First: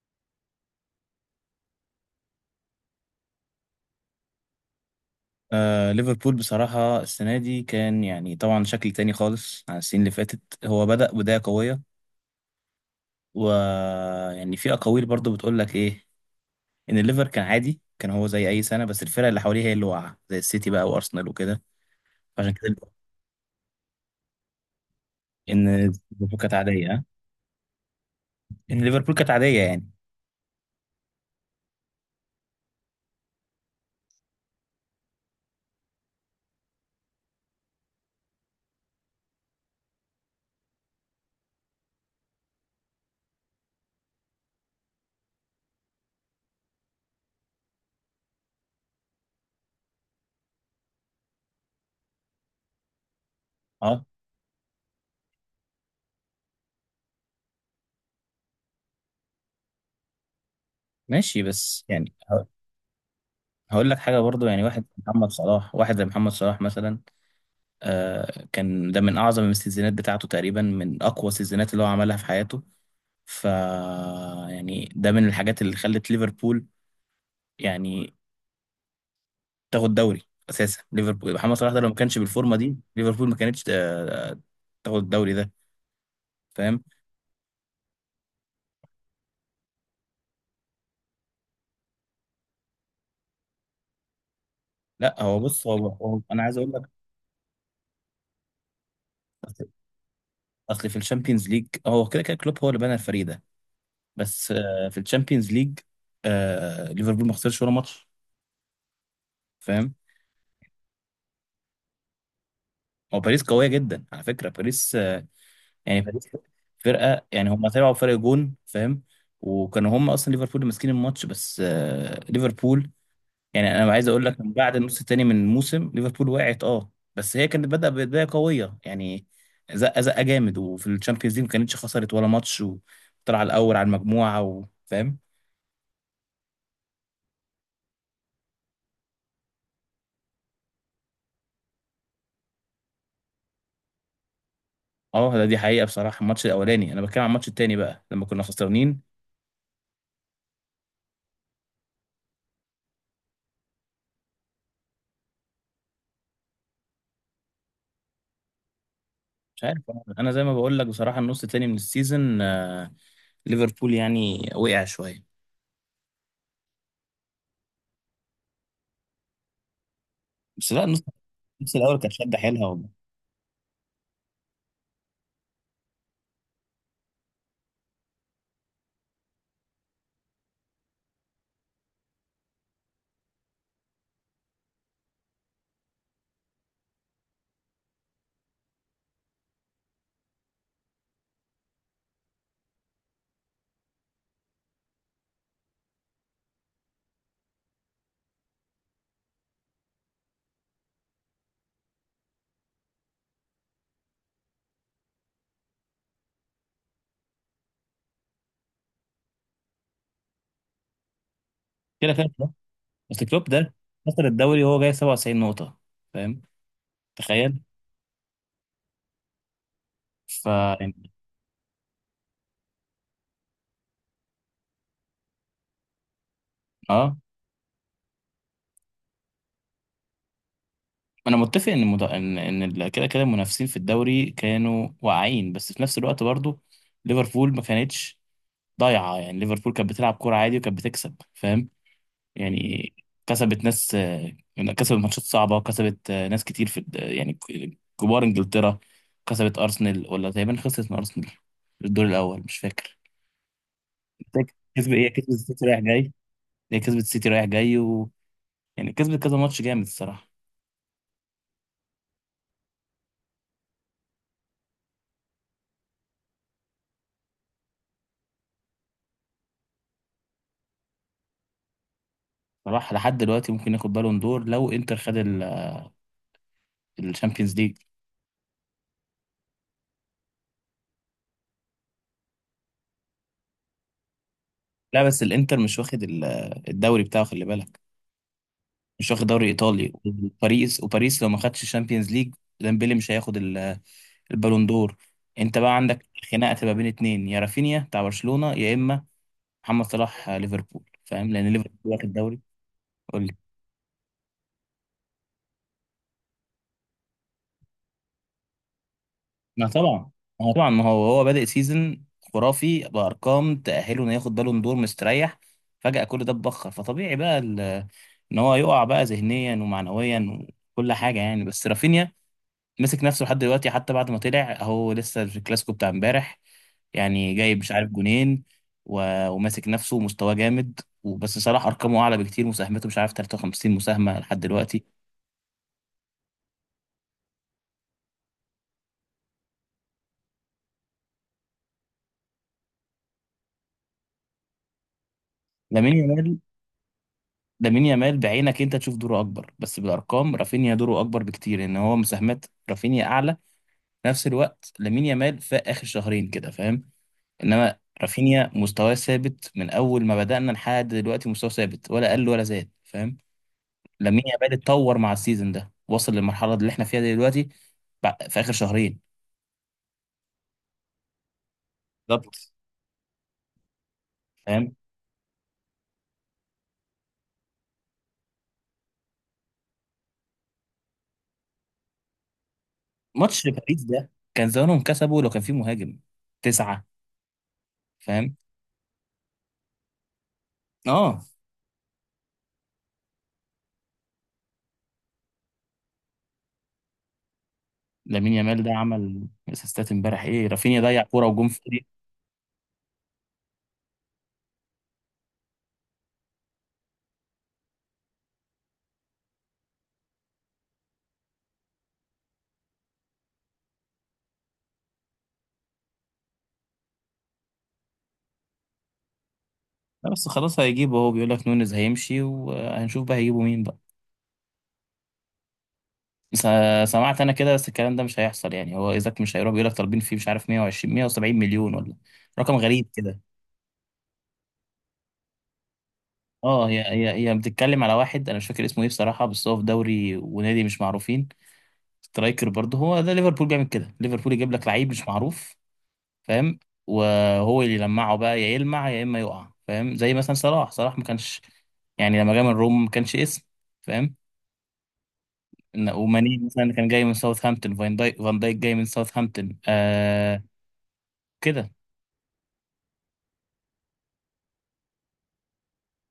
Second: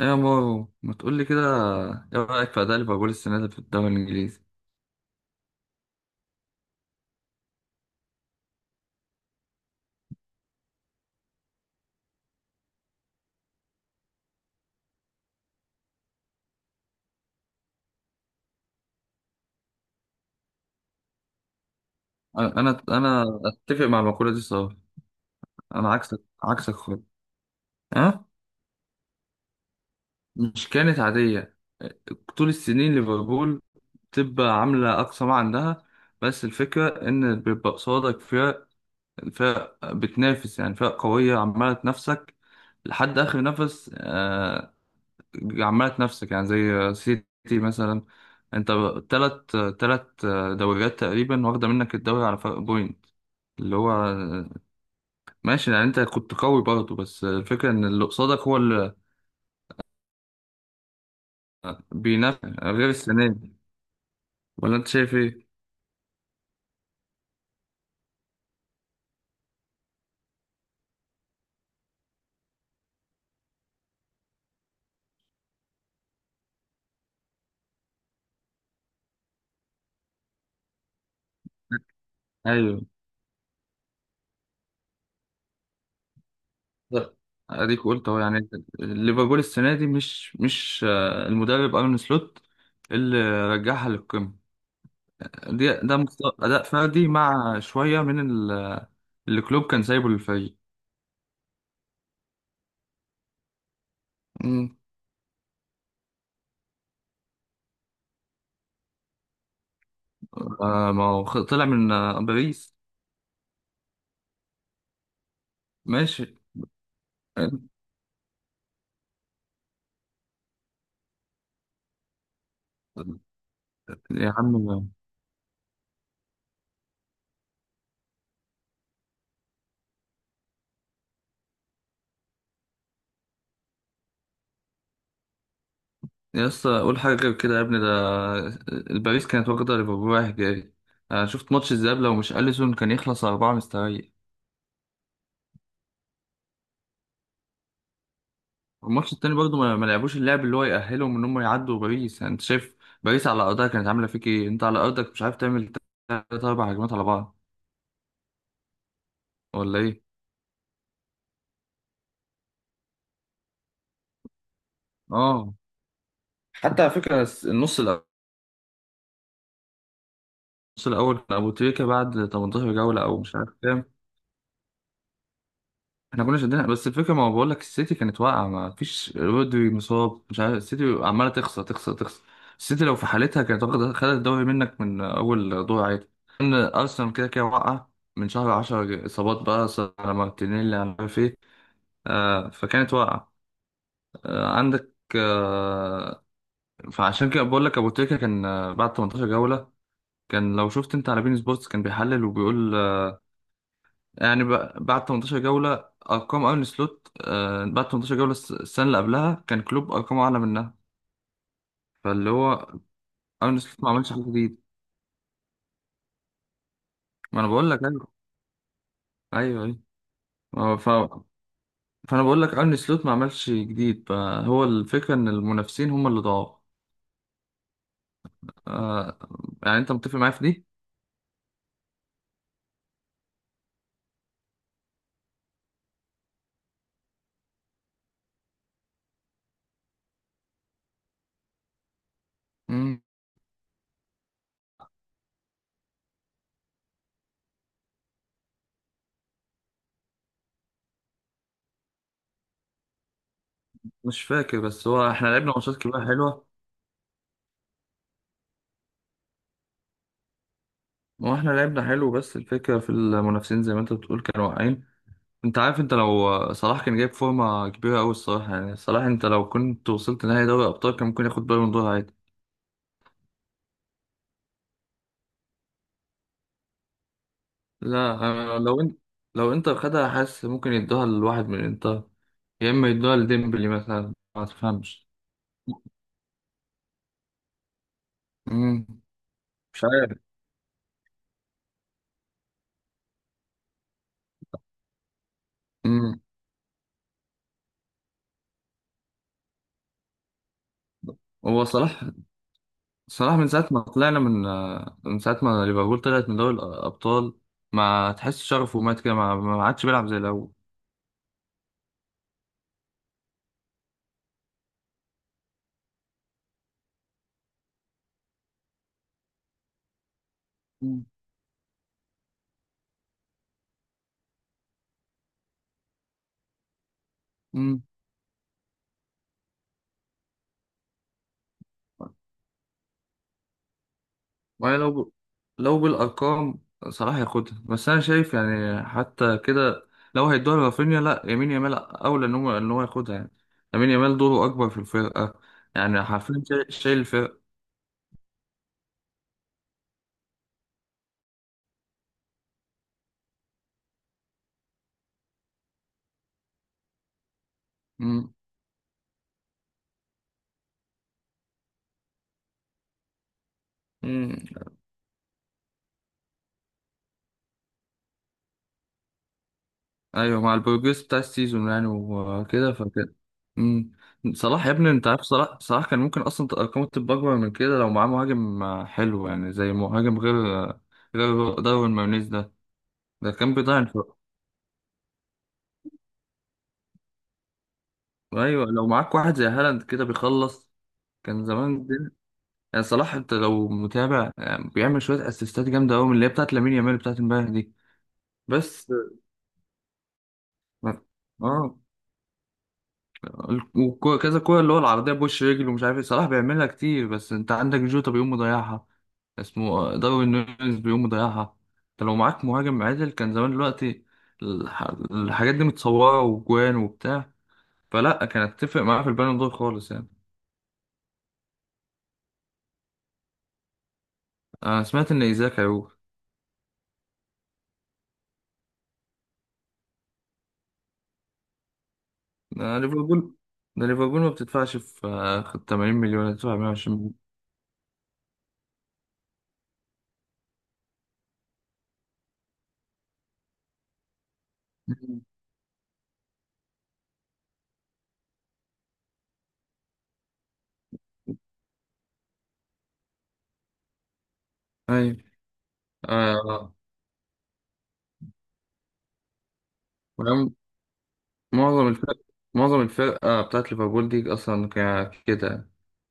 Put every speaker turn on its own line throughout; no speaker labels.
ايه يا مارو ما تقول لي كده؟ ايه رايك في اداء ليفربول السنه دي في الدوري الانجليزي؟
آه، ليفربول بصراحة السنة دي كان يعني طبعا شكل تاني خالص عن السنين اللي فاتت. هو بدأ بداية قوية، ويعني في أقاويل برضو بتقول لك إيه، إن الليفر كان عادي، كان هو زي أي سنة، بس الفرق اللي حواليه هي اللي واقعة، زي السيتي بقى وأرسنال وكده. فعشان
انا
كده،
انا أنا اتفق مع المقوله دي صراحه.
إن
انا عكسك
ليفربول كانت
عكسك
عادية،
خالص.
ها؟
ها.
إن ليفربول كانت عادية يعني.
مش كانت عاديه. طول السنين ليفربول بتبقى عامله اقصى ما عندها، بس الفكره ان بيبقى قصادك فرق بتنافس، يعني فرق قويه عماله تنافسك لحد اخر نفس، عمالة نفسك، يعني زي سيتي مثلا. انت تلت دوريات تقريبا واخدة منك الدوري على فرق بوينت، اللي هو
أه،
ماشي، يعني انت كنت قوي برضه، بس الفكرة ان اللي قصادك هو اللي
ماشي. بس يعني
بينافس، غير السنة دي.
هقول لك حاجة برضو. يعني
ولا
واحد
انت شايف
محمد
ايه؟
صلاح، واحد زي محمد صلاح مثلا، آه، كان ده من أعظم السيزونات بتاعته تقريبا، من أقوى السيزونات اللي هو عملها في حياته. ف يعني ده من الحاجات اللي خلت ليفربول يعني تاخد دوري. اساسا ليفربول، محمد صلاح ده لو ما كانش بالفورمه دي
ايوه.
ليفربول ما كانتش تاخد الدوري ده. فاهم؟
ده- اديك قلت اهو، يعني ليفربول السنة دي مش المدرب ارن سلوت اللي رجعها للقمة.
لا، هو بص،
دي
هو,
ده
هو انا عايز
أداء
اقول لك.
فردي مع شوية من اللي كلوب
اصل
كان سايبه للفريق.
أصل في الشامبيونز ليج هو كده كده كلوب هو اللي بنى الفريق ده. بس في الشامبيونز ليج ليفربول ما خسرش ولا ماتش. فاهم؟
آه، ما هو طلع من باريس.
هو باريس قويه جدا، على فكره باريس، يعني باريس
ماشي.
فرقه، يعني هم طلعوا بفرق جون. فاهم؟ وكانوا هم اصلا ليفربول اللي ماسكين الماتش. بس ليفربول، يعني انا عايز اقول
يا
لك من
عم،
بعد النص الثاني من الموسم ليفربول وقعت. اه بس هي كانت بدأ بدايه قويه يعني، زقه زقه جامد، وفي الشامبيونز ليج ما كانتش خسرت ولا ماتش وطلع الاول على المجموعه. وفاهم؟
يا اسطى قول حاجة غير كده يا ابني، ده الباريس كانت واخدة ليفربول رايح جاي. آه، شفت ماتش الذهاب؟ لو مش أليسون كان يخلص أربعة مستريح.
اه ده دي حقيقه، بصراحه الماتش الاولاني. انا بتكلم عن الماتش الثاني بقى لما كنا خسرانين.
والماتش التاني برضه ما لعبوش اللعب اللي هو يأهلهم إن هم يعدوا باريس، يعني أنت شايف باريس على أرضها كانت عاملة فيك إيه؟ أنت على أرضك مش عارف تعمل تلات أربع هجمات على بعض،
مش
ولا
عارف.
إيه؟
انا زي ما بقول لك بصراحه، النص الثاني من السيزون ليفربول يعني وقع شويه.
آه. حتى على فكرة النص الأول،
بس لا،
النص
نص
الأول كان أبو
نص
تريكة
الاول كانت
بعد
شد حيلها
18
والله.
جولة أو مش عارف كام. احنا كنا شدينا، بس الفكره ما بقول لك السيتي كانت واقعه، ما فيش رودري، مصاب، مش عارف، السيتي عماله تخسر تخسر تخسر. السيتي لو في حالتها كانت واخده خدت الدوري منك من اول دور عادي. ان ارسنال كده كده واقعه، من شهر 10 اصابات بقى صار، على مارتينيلي، على مش عارف ايه، آه، فكانت واقعه. آه، عندك آه. فعشان كده بقول لك ابو تريكه كان، بعد 18 جوله كان، لو شفت انت على بين سبورتس كان بيحلل وبيقول يعني، بعد 18 جولة أرقام أرن سلوت، بعد 18 جولة السنة اللي قبلها كان كلوب أرقامه أعلى منها.
كده كده
فاللي
كلوب.
هو
بس كلوب
أرن
ده
سلوت ما عملش حاجة
خسر الدوري
جديد.
وهو جاي 97 نقطة. فاهم؟
ما أنا
تخيل.
بقول لك أيوه. أيوه، أيوه.
ف
آه، ف...
يعني.
فأنا بقول لك أرن سلوت ما عملش جديد، فهو الفكرة إن المنافسين هم اللي ضاعوا.
اه
آه، يعني أنت متفق معايا في دي؟
انا متفق ان مد... ان ان ال- كده كده المنافسين في الدوري كانوا واعيين، بس في نفس الوقت برضو ليفربول ما كانتش ضايعة. يعني ليفربول كانت بتلعب كورة عادي وكانت بتكسب. فاهم؟ يعني
مم.
كسبت ناس، كسبت ماتشات صعبة، كسبت ناس كتير في يعني كبار انجلترا. كسبت ارسنال، ولا تقريبا خسرت من ارسنال في الدور الاول، مش فاكر.
مش فاكر، بس
كسبت،
هو إحنا لعبنا ماتشات كبيرة حلوة.
هي كسبت السيتي رايح جاي، يعني كسبت كذا ماتش جامد الصراحة.
هو إحنا لعبنا حلو، بس الفكرة في المنافسين زي ما أنت بتقول، كانوا واقعين. انت عارف، انت لو صلاح كان جايب فورمة كبيرة قوي الصراحة، يعني صلاح انت لو كنت وصلت نهائي دوري ابطال كان ممكن ياخد بالون دور عادي.
صلاح لحد دلوقتي ممكن ياخد بالون دور لو انتر خد الشامبيونز ليج.
لا، انا لو انت، لو انتر خدها حاسس ممكن يدوها لواحد من انتر، يا اما يدوها لديمبلي مثلا، ما
لا
تفهمش.
بس، الانتر مش واخد الدوري بتاعه، خلي بالك.
مم.
مش واخد دوري
مش
ايطالي،
عارف.
وباريس، وباريس لو ما خدش الشامبيونز ليج ديمبلي مش هياخد البالون دور. انت بقى عندك
مم.
خناقه تبقى بين اتنين، يا رافينيا بتاع برشلونه يا اما محمد صلاح، ليفربول، فاهم، لان
هو
ليفربول
صلاح،
واخد دوري. قول
صلاح
لي.
من ساعة ما طلعنا من، من ساعة ما ليفربول طلعت من دوري الأبطال، ما تحس شغفه مات كده، ما
ما
عادش بيلعب
طبعا،
زي
ما هو
الأول.
طبعا، ما هو هو بادئ سيزون خرافي بارقام تاهله انه ياخد بالون دور مستريح، فجاه كل ده اتبخر. فطبيعي بقى ان هو يقع بقى ذهنيا ومعنويا وكل
مم.
حاجه يعني. بس رافينيا مسك نفسه لحد دلوقتي، حتى بعد ما طلع هو لسه في الكلاسيكو بتاع امبارح، يعني جايب مش
مم.
عارف جونين و- وماسك نفسه ومستواه جامد. وبس، صلاح ارقامه اعلى بكتير، مساهمته مش عارف 53 مساهمه لحد
ما
دلوقتي.
لو ب... لو بالأرقام صلاح هياخدها، بس أنا شايف يعني حتى كده لو هيدوها لرافينيا، لا، يمين يامال أولى إن هو ياخدها يعني. يمين يامال دوره أكبر في الفرقة،
لامين
يعني
يامال
حرفيا شايل شايل الفرقة.
لامين يامال بعينك انت تشوف دوره اكبر، بس بالارقام رافينيا دوره اكبر بكتير، ان هو مساهمات رافينيا اعلى. في نفس الوقت لامين يامال في اخر شهرين كده. فاهم؟ انما
مم.
رافينيا مستواه ثابت من اول ما بدأنا لحد دلوقتي، مستواه ثابت ولا قل ولا زاد. فاهم؟ لامين
مم.
يامال اتطور مع السيزون ده، وصل للمرحله اللي احنا فيها دلوقتي في اخر شهرين.
أيوه، مع البروجريس بتاع السيزون يعني،
بالظبط.
وكده فكده. مم. صلاح يا
فاهم؟
ابني، أنت عارف صلاح كان ممكن أصلا أرقامه تبقى أكبر من كده لو معاه مهاجم حلو، يعني زي مهاجم غير داروين مارينيز ده، ده
ماتش
كان بيضيع.
باريس ده كان زمانهم كسبوا لو كان في مهاجم تسعة. فاهم؟
ايوه، لو معاك واحد زي هالاند كده بيخلص،
اه.
كان زمان الدنيا. يعني صلاح انت لو متابع، يعني بيعمل شويه اسيستات جامده قوي من اللي هي بتاعت لامين يامال بتاعت امبارح دي،
لامين يامال ده
بس.
عمل اسيستات امبارح ايه؟ رافينيا ضيع كوره وجون
اه،
فاضي.
وكذا كوره اللي هو العرضيه، بوش رجل ومش عارف ايه، صلاح بيعملها كتير، بس انت عندك جوتا بيقوم مضيعها، اسمه داروين نونيز بيقوم مضيعها. انت لو معاك مهاجم عادل كان زمان دلوقتي الح- الحاجات دي متصوره وجوان وبتاع، فلا كانت تفرق معاه في البالون دور خالص يعني.
لا بس خلاص هيجيبه، هو بيقول لك نونيز هيمشي وهنشوف بقى هيجيبوا مين بقى.
انا سمعت ان ايزاك هيروح.
بس سمعت انا كده، بس الكلام ده مش هيحصل يعني، هو ايزاك مش هيروح، بيقول لك طالبين فيه مش عارف 120 170 مليون، ولا رقم
ده
غريب كده.
ليفربول ده ليفربول ما بتدفعش في، 80 مليون هتدفع
اه، هي
120 مليون.
هي هي بتتكلم على واحد انا مش فاكر اسمه ايه بصراحه، بس هو في دوري ونادي مش معروفين. سترايكر برضه. هو ده ليفربول بيعمل كده، ليفربول يجيب لك لعيب مش
مم.
معروف. فاهم؟ وهو اللي يلمعه بقى، يا يلمع يا اما يقع. فاهم؟ زي مثلا صلاح ما كانش يعني، لما جه من روم ما كانش اسم. فاهم؟
ايوه،
وماني مثلا
آه.
كان جاي من ساوثهامبتون. فان دايك جاي من ساوثهامبتون. آه،
وعم-
كده.
معظم الفرق، معظم الفرقة بتاعت ليفربول دي أصلا كده.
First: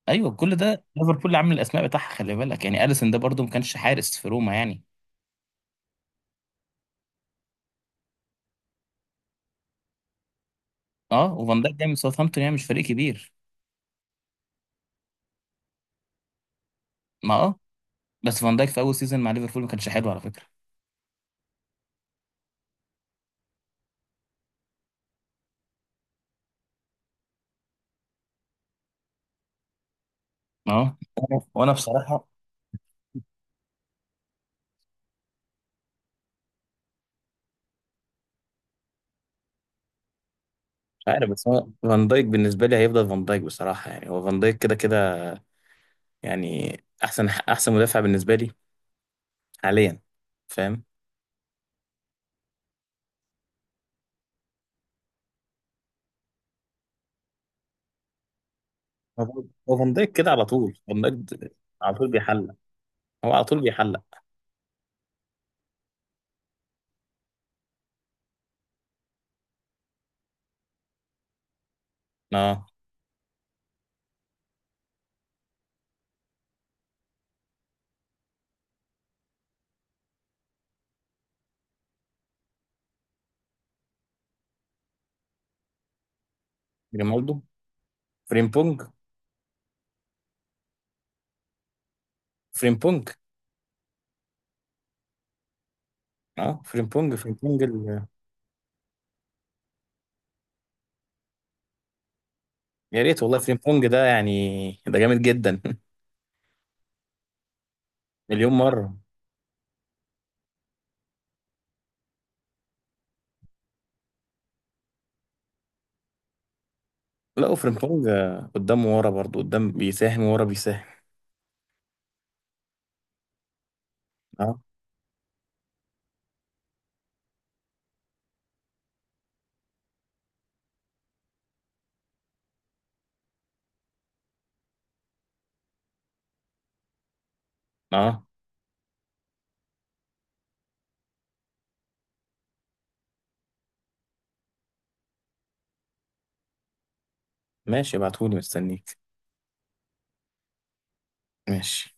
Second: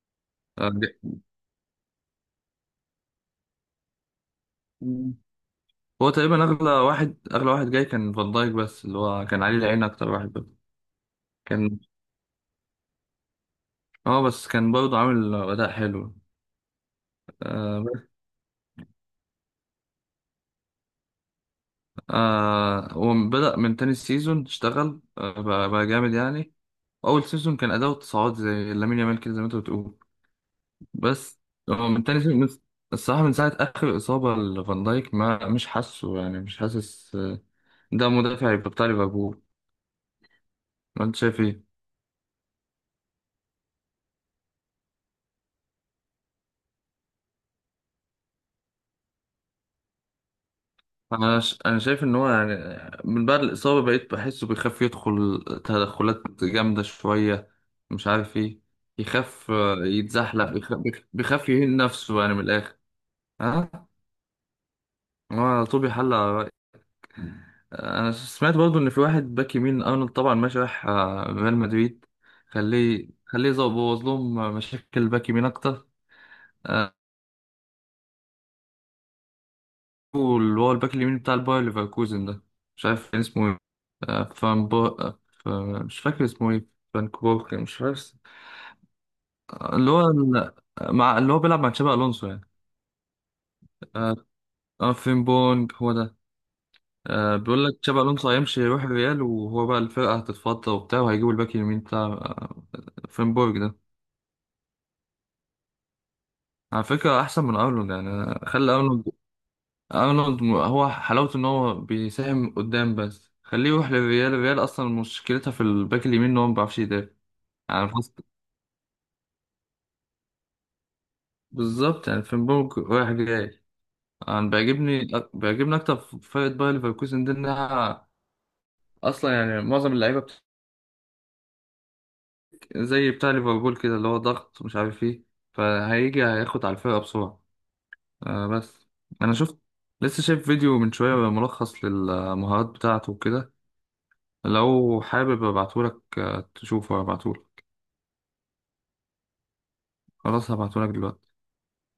ايوه، كل
آه،
ده
دي-
ليفربول اللي عامل الاسماء بتاعها، خلي بالك، يعني اليسون ده برضه ما كانش حارس في روما يعني.
مم. هو تقريبا أغلى واحد، أغلى واحد جاي كان فان دايك، بس اللي هو كان عليه العين أكتر واحد. بس
اه. وفان دايك
كان،
جاي من ساوثهامبتون، يعني مش فريق كبير.
اه، بس كان برضه عامل أداء حلو.
ما
آه بس-
بس فان دايك في اول سيزون مع ليفربول ما كانش حلو على فكره.
آه، وبدأ من تاني سيزون اشتغل، آه، بقى جامد يعني. أول سيزون كان أداؤه تصاعد زي لامين يامال كده، زي ما أنت بتقول.
ما
بس
وانا وأنا
هو من تاني
بصراحه
من، الصراحة من ساعة آخر إصابة لفان دايك ما مش حاسه، يعني مش حاسس، آه، ده مدافع يبقى بتاع ليفربول.
مش
وأنت
عارف.
شايف
بس
إيه؟
هو فان دايك بالنسبه لي هيفضل فان دايك بصراحه، يعني هو فان دايك كده كده يعني احسن احسن مدافع بالنسبه لي حاليا. فاهم؟
أنا شايف إن هو، يعني من بعد الإصابة بقيت بحسه بيخاف يدخل تدخلات جامدة شوية، مش عارف إيه،
هو
يخاف،
هو فان دايك كده على
يتزحلق،
طول.
بيخاف، بيخاف يهين
على طول
نفسه يعني من
بيحلق.
الآخر.
هو على طول
ها؟
بيحلق.
هو على طول بيحلق. انا سمعت برضو ان في واحد باك يمين، ارنولد طبعا ماشي راح ريال مدريد،
اه،
خليه بوظ لهم مشاكل باك يمين اكتر، آه، واللي هو الباك اليمين بتاع الباير ليفركوزن ده، مش عارف كان اسمه ايه. آه، فان بو... آه، ف- مش فاكر اسمه ايه، فان
ريمالدو،
كوبورك مش فاكر.
فريمبونج
آه، اللي هو ال- مع اللي هو بيلعب مع تشابي الونسو يعني.
فريمبونج
آه، آه، فين بونج هو ده.
اه، فريمبونج،
آه، بيقول لك تشابي الونسو هيمشي يروح الريال، وهو بقى الفرقه هتتفضى وبتاع، وهيجيبوا الباك اليمين بتاع، آه،
يا ريت
فين
والله
بورج ده،
فريمبونج ده، يعني ده جامد جدا
على فكرة أحسن من أرنولد يعني.
مليون
خلي
مره.
أرنولد، أرنولد هو حلاوته إن هو بيساهم قدام، بس خليه يروح للريال، الريال أصلا مشكلتها في الباك اليمين إن هو ما بيعرفش يدافع.
لا،
يعني
وفريمبونج قدام ورا برضو، قدام بيساهم ورا بيساهم.
بالظبط، يعني فنبرج رايح جاي. أنا
اه.
بيعجبني بيعجبني أكتر في فرقة باير ليفركوزن دي، إنها أصلا يعني معظم اللعيبة زي بتاع ليفربول كده، اللي هو ضغط ومش عارف إيه، فهيجي هياخد على الفرقة بسرعة.
اه،
آه، بس أنا شفت، لسه شايف فيديو من شوية، ملخص للمهارات بتاعته وكده، لو حابب ابعتهولك، تشوفه، ابعتهولك.
ماشي، ابعتهولي مستنيك.
خلاص هبعتهولك دلوقتي.
ماشي.